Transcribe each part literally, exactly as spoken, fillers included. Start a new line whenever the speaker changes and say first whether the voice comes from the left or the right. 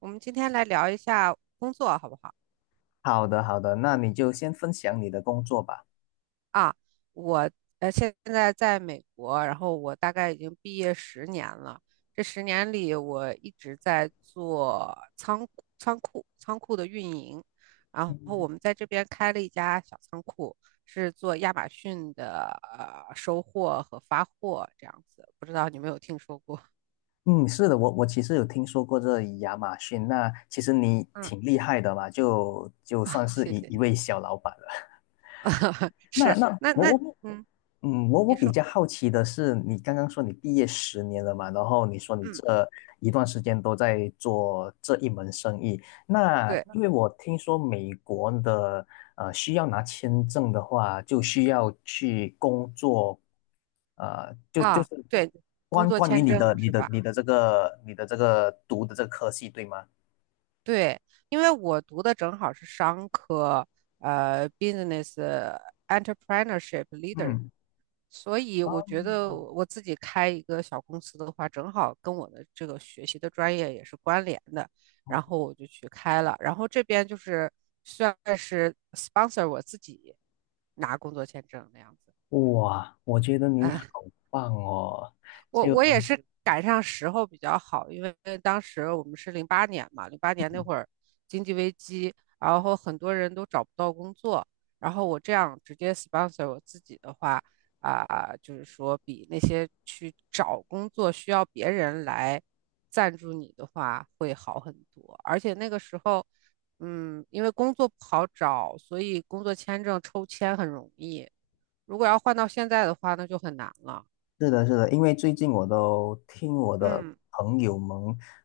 right: 我们今天来聊一下工作，好不好？
left: 好的，好的，那你就先分享你的工作吧。
right: 啊，我呃现在在美国，然后我大概已经毕业十年了。这十年里，我一直在做仓库仓库仓库的运营。然后
left: 嗯
right: 我们在这边开了一家小仓库，是做亚马逊的呃收货和发货这样子。不知道你有没有听说过？
left: 嗯，是的，我我其实有听说过这亚马逊，那其实你
right: 嗯，
left: 挺厉害的嘛，就就
right: 啊，
left: 算是
right: 谢
left: 一
right: 谢
left: 一
right: 谢
left: 位
right: 谢，
left: 小老板了。那
right: 是，
left: 那
right: 那那
left: 我我
right: 嗯，
left: 嗯，我我
right: 你
left: 比
right: 说，
left: 较好奇的是，你刚刚说你毕业十年了嘛，然后你说你
right: 嗯。
left: 这一段时间都在做这一门生意。那因
right: 对。
left: 为我听说美国的呃需要拿签证的话，就需要去工作。呃，就就
right: 啊，
left: 是
right: 对，工
left: 关
right: 作
left: 关于
right: 签
left: 你的
right: 证
left: 你
right: 是
left: 的
right: 吧？
left: 你的这个你的这个读的这个科系，对吗？
right: 对，因为我读的正好是商科，呃，business entrepreneurship leader，
left: 嗯。
right: 所以
left: 哦。
right: 我觉得我自己开一个小公司的话，正好跟我的这个学习的专业也是关联的，然后我就去开了，然后这边就是算是 sponsor 我自己拿工作签证那样子，
left: 哇，我觉得你好 棒哦！
right: 我
left: 就
right: 我也是赶上时候比较好，因为当时我们是零八年嘛，零八年那会儿经济危机，然后很多人都找不到工作，然后我这样直接 sponsor 我自己的话，啊、就是说比那些去找工作需要别人来赞助你的话会好很多，而且那个时候。嗯，因为工作不好找，所以工作签证抽签很容易。如果要换到现在的话，那就很难了。
left: 是的，是的，因为最近我都听我的
right: 嗯。
left: 朋友们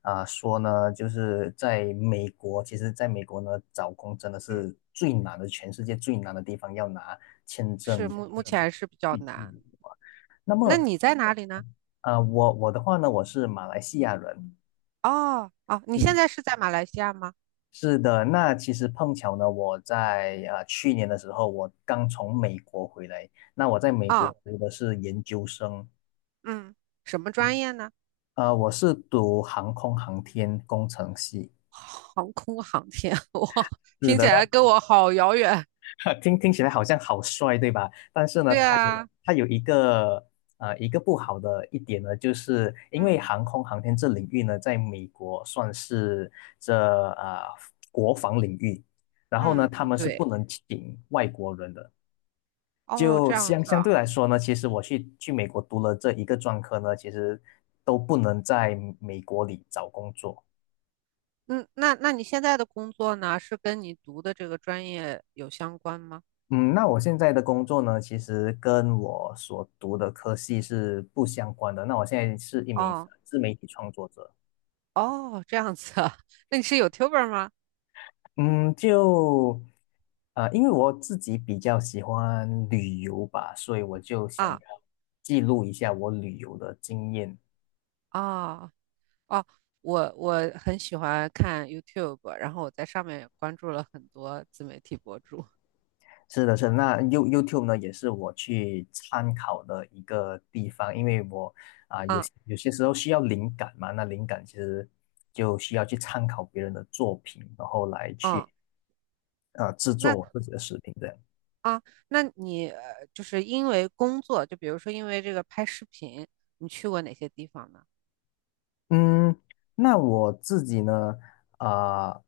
left: 啊、说呢，就是在美国，其实在美国呢，找工真的是最难的，全世界最难的地方，要拿签
right: 是
left: 证
right: 目
left: 去
right: 目前是比较
left: 去去
right: 难。
left: 旅游。
right: 那你在哪里呢？
left: 啊、我我的话呢，我是马来西亚人。
right: 哦哦，你现
left: 嗯，
right: 在是在马来西亚吗？
left: 是的，那其实碰巧呢，我在啊、去年的时候，我刚从美国回来，那我在美
right: 啊、
left: 国读的是研究生。
right: 嗯，什么专
left: 嗯
right: 业呢？
left: 啊，我是读航空航天工程系。
right: 航空航天，哇，听起来跟嗯我好遥远。
left: 听听起来好像好帅，对吧？但是呢，
right: 对
left: 它有
right: 啊，是啊
left: 它有一个呃一个不好的一点呢，就是因
right: 的
left: 为
right: 嗯
left: 航空航天这领域呢，在美国算是这呃国防领域，然后呢，
right: 嗯，
left: 他
right: 嗯
left: 们是不
right: 对，
left: 能请外国人的。
right: 哦，
left: 就
right: 这样
left: 相
right: 子
left: 相对
right: 啊。
left: 来说呢，其实我去去美国读了这一个专科呢，其实都不能在美国里找工作。
right: 嗯，那那你现在的工作呢，是跟你读的这个专业有相关吗？
left: 嗯，那我现在的工作呢，其实跟我所读的科系是不相关的。那我现在是一名
right: 哦
left: 呃自媒体创作者。
right: 哦，这样子啊。那你是 YouTuber 吗？
left: 嗯，就呃，因为我自己比较喜欢旅游吧，所以我就想要
right: 啊
left: 记录一下我旅游的经验。
right: 啊。哦哦，我我很喜欢看 YouTube，然后我在上面也关注了很多自媒体博主。
left: 是的，是的那 You YouTube 呢，也是我去参考的一个地方，因为我啊、有
right: 啊
left: 些有些时候需要灵感嘛，那灵感其实就需要去参考别人的作品，然后来去
right: 啊，
left: 呃制作
right: 那
left: 我自己的视频这样。
right: 啊，那你呃就是因为工作，就比如说因为这个拍视频，你去过哪些地方呢？
left: 嗯，那我自己呢，呃，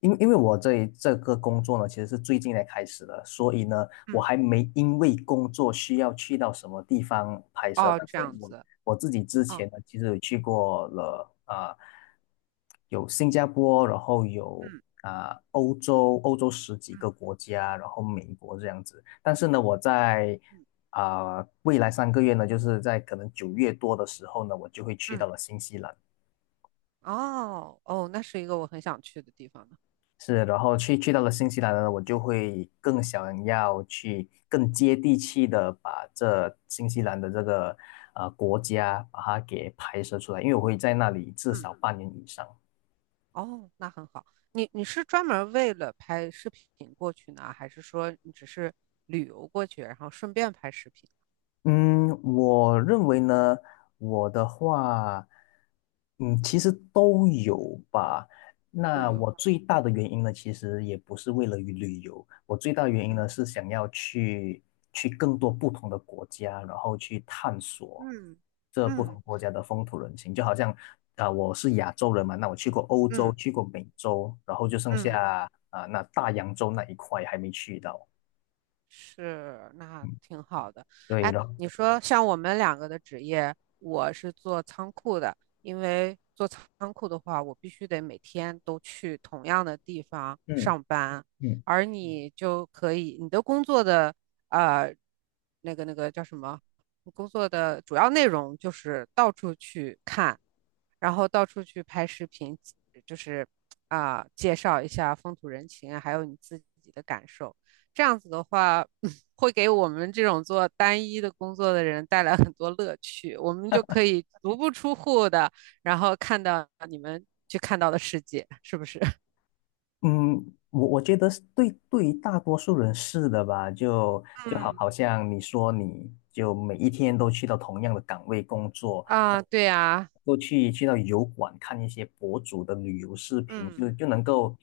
left: 因因为我这一这个工作呢，其实是最近才开始的，所以呢，我
right: 嗯，
left: 还没因为工作需要去到什么地方拍摄，
right: 哦，
left: 但
right: 这
left: 是
right: 样
left: 我
right: 子。
left: 我自己之
right: 哦，
left: 前呢，其实有去过了啊、呃有新加坡，然后有
right: 嗯
left: 啊、呃欧洲，欧洲十几
right: 嗯
left: 个国家，然后美国这样子。但是呢，我在
right: 嗯
left: 啊、呃未来三个月呢，就是在可能九月多的时候呢，我就会去到
right: 嗯，
left: 了新西兰。
right: 哦哦，那是一个我很想去的地方呢。
left: 是，然后去去到了新西兰呢，我就会更想要去更接地气的把这新西兰的这个呃国家把它给拍摄出来，因为我会在那里至
right: 嗯，
left: 少半年以上。
right: 哦，那很好。你你是专门为了拍视频过去呢，还是说你只是旅游过去，然后顺便拍视频？
left: 嗯，我认为呢，我的话，嗯，其实都有吧。
right: 都
left: 那
right: 有。
left: 我最大的原因呢，其实也不是为了于旅游，我最大的原因
right: 嗯
left: 呢是想要去去更多不同的国家，然后去探索
right: 嗯
left: 这不同
right: 嗯
left: 国家的风土人情。就好像啊、我是亚洲人嘛，那我去过欧洲，
right: 嗯
left: 去过美洲，然后就剩
right: 嗯，
left: 下啊、那大洋洲那一块还没去到。
right: 是，那挺好的。
left: 对
right: 哎，
left: 了，然后
right: 你说像我们两个的职业，我是做仓库的，因为做仓库的话，我必须得每天都去同样的地方
left: 嗯。
right: 上班，
left: 嗯
right: 而你就可以，你的工作的呃，那个那个叫什么？你工作的主要内容就是到处去看，然后到处去拍视频，就是啊、介绍一下风土人情啊还有你自己的感受。这样子的话，会给我们这种做单一的工作的人带来很多乐趣。我们就可以足不出户的，然后看到你们去看到的世界，是不是？
left: 嗯，我我觉得是对对于大多数人是的吧，就就好
right: 嗯
left: 好像你说你就每一天都去到同样的岗位工作，
right: 啊，对呀，
left: 都去去到油管看一些博主的旅游视频，
right: 嗯，
left: 就就能够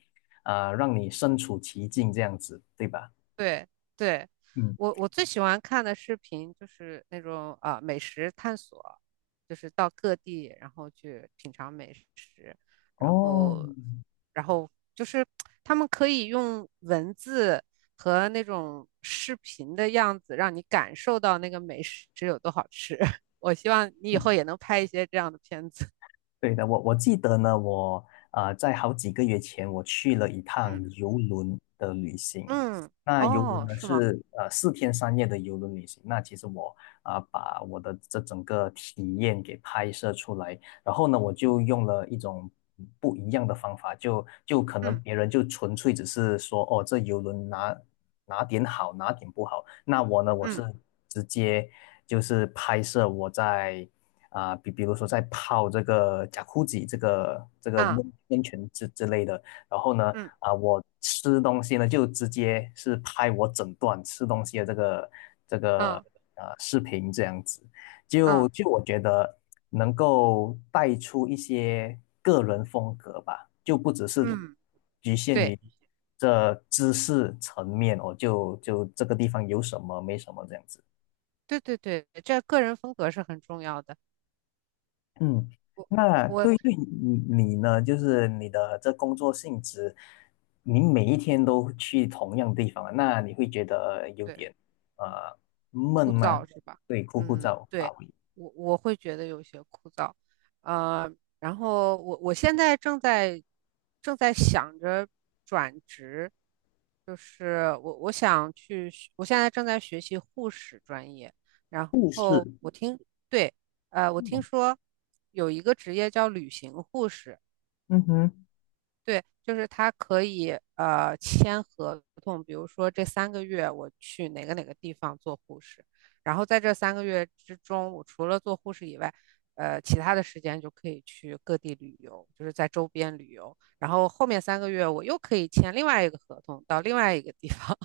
left: 啊呃让你身处其境这样子，对吧？
right: 对对，
left: 嗯。
right: 我我最喜欢看的视频就是那种啊、美食探索，就是到各地然后去品尝美食，然
left: 哦。
right: 后然后就是他们可以用文字和那种视频的样子让你感受到那个美食有多好吃。我希望你以后也能拍一些这样的片子。
left: 对的，我我记得呢，我啊在好几个月前我去了一趟
right: 嗯
left: 游轮的旅 行。
right: 嗯，
left: 那游轮
right: 哦，
left: 呢
right: 是吗？
left: 是呃四天三夜的游轮旅行。那其实我啊、把我的这整个体验给拍摄出来，然后呢我就用了一种不一样的方法，就就可能
right: 嗯
left: 别人就纯粹只是说哦这游轮哪哪点好哪点不好，那我呢我是
right: 嗯
left: 直接就是拍摄我在。啊，比、比如说在泡这个贾库吉这个这个
right: 啊
left: 温温泉之之类的，然后呢，
right: 嗯
left: 啊，我吃东西呢就直接是拍我整段吃东西的这个这个
right: 啊
left: 呃视频这样子，就
right: 啊
left: 就我觉得能够带出一些个人风格吧，就不只是
right: 嗯，
left: 局限
right: 对。
left: 于这知识层面哦，就就这个地方有什么没什么这样子。
right: 对对对，这个人风格是很重要的。
left: 嗯，那对
right: 我
left: 于你你呢，就是你的这工作性质，你每一天都去同样地方，那你会觉得有点
right: 对，
left: 呃闷
right: 枯
left: 吗？
right: 燥是吧？
left: 对，枯枯
right: 嗯，
left: 燥乏
right: 对，
left: 味。
right: 我我会觉得有些枯燥，呃，然后我我现在正在正在想着转职，就是我我想去学我现在正在学习护士专业，然
left: 不
right: 后
left: 是。
right: 我听对，呃，我听
left: 嗯。
right: 说有一个职业叫旅行护士。
left: 嗯哼。
right: 对，就是他可以呃签合同，比如说这三个月我去哪个哪个地方做护士，然后在这三个月之中，我除了做护士以外，呃，其他的时间就可以去各地旅游，就是在周边旅游。然后后面三个月我又可以签另外一个合同到另外一个地方，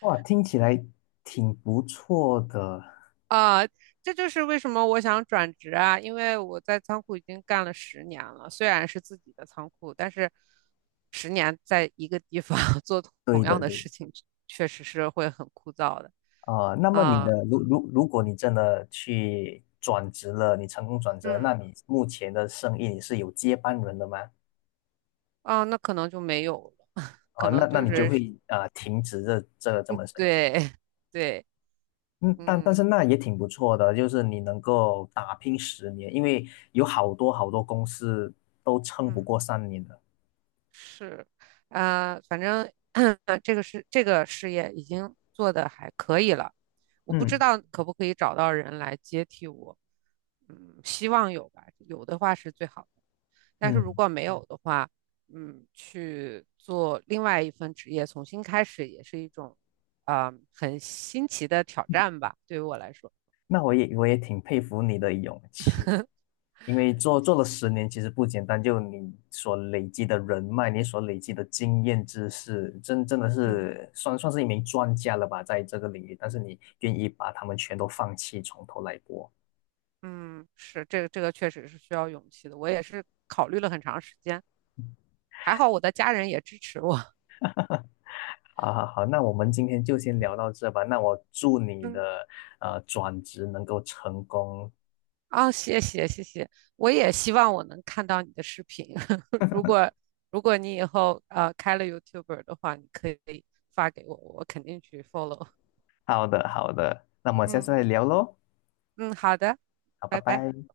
left: 哇，听起来挺不错的。
right: 啊、这就是为什么我想转职啊，因为我在仓库已经干了十年了，虽然是自己的仓库，但是十年在一个地方 做
left: 对
right: 同
left: 的，
right: 样的
left: 对。
right: 事情，确实是会很枯燥的。
left: 啊、那
right: 啊、
left: 么你
right: 啊
left: 的如如如果你真的去转职了，你成功转职了，
right: 嗯，
left: 那你目前的生意你是有接班人的吗？
right: 啊、那可能就没有了，
left: 啊、
right: 可
left: 那
right: 能
left: 那
right: 就啊
left: 你就
right: 是
left: 会啊停止这这这门生意。
right: 对 对，
left: 嗯，但但
right: 嗯
left: 是那也挺不错的，就是你能够打拼十年，因为有好多好多公司都撑不
right: 嗯。
left: 过三年的。
right: 是，呃，反正 这个是这个事业已经做的还可以了，我不知
left: 嗯
right: 道可不可以找到人来接替我，嗯，希望有吧，有的话是最好的，但是如
left: 嗯，
right: 果没有的话，嗯，去做另外一份职业，重新开始也是一种，啊、很新奇的挑战吧，对于我来说，
left: 那我也我也挺佩服你的勇气，因为
right: 嗯，
left: 做做
right: 谢
left: 了十
right: 谢。
left: 年其实不简单，就你所累积的人脉，你所累积的经验知识，真真的
right: 嗯
left: 是算算是一名专家了吧，在这个领域，但是你愿意把他们全都放弃，从头来过。
right: 嗯，是这个这个确实是需要勇气的，我也是考虑了很长时间。还好我的家人也支持我。
left: 好好好，那我们今天就先聊到这吧。那我祝你
right: 嗯，
left: 的呃转职能够成功。
right: 啊，谢谢谢谢，我也希望我能看到你的视频。如果如果你以后呃开了 YouTuber 的话，你可以发给我，我肯定去 follow。
left: 好的，好的，那我们下次
right: 嗯
left: 再聊喽。
right: 嗯，好的，
left: 好，拜
right: 拜拜。
left: 拜。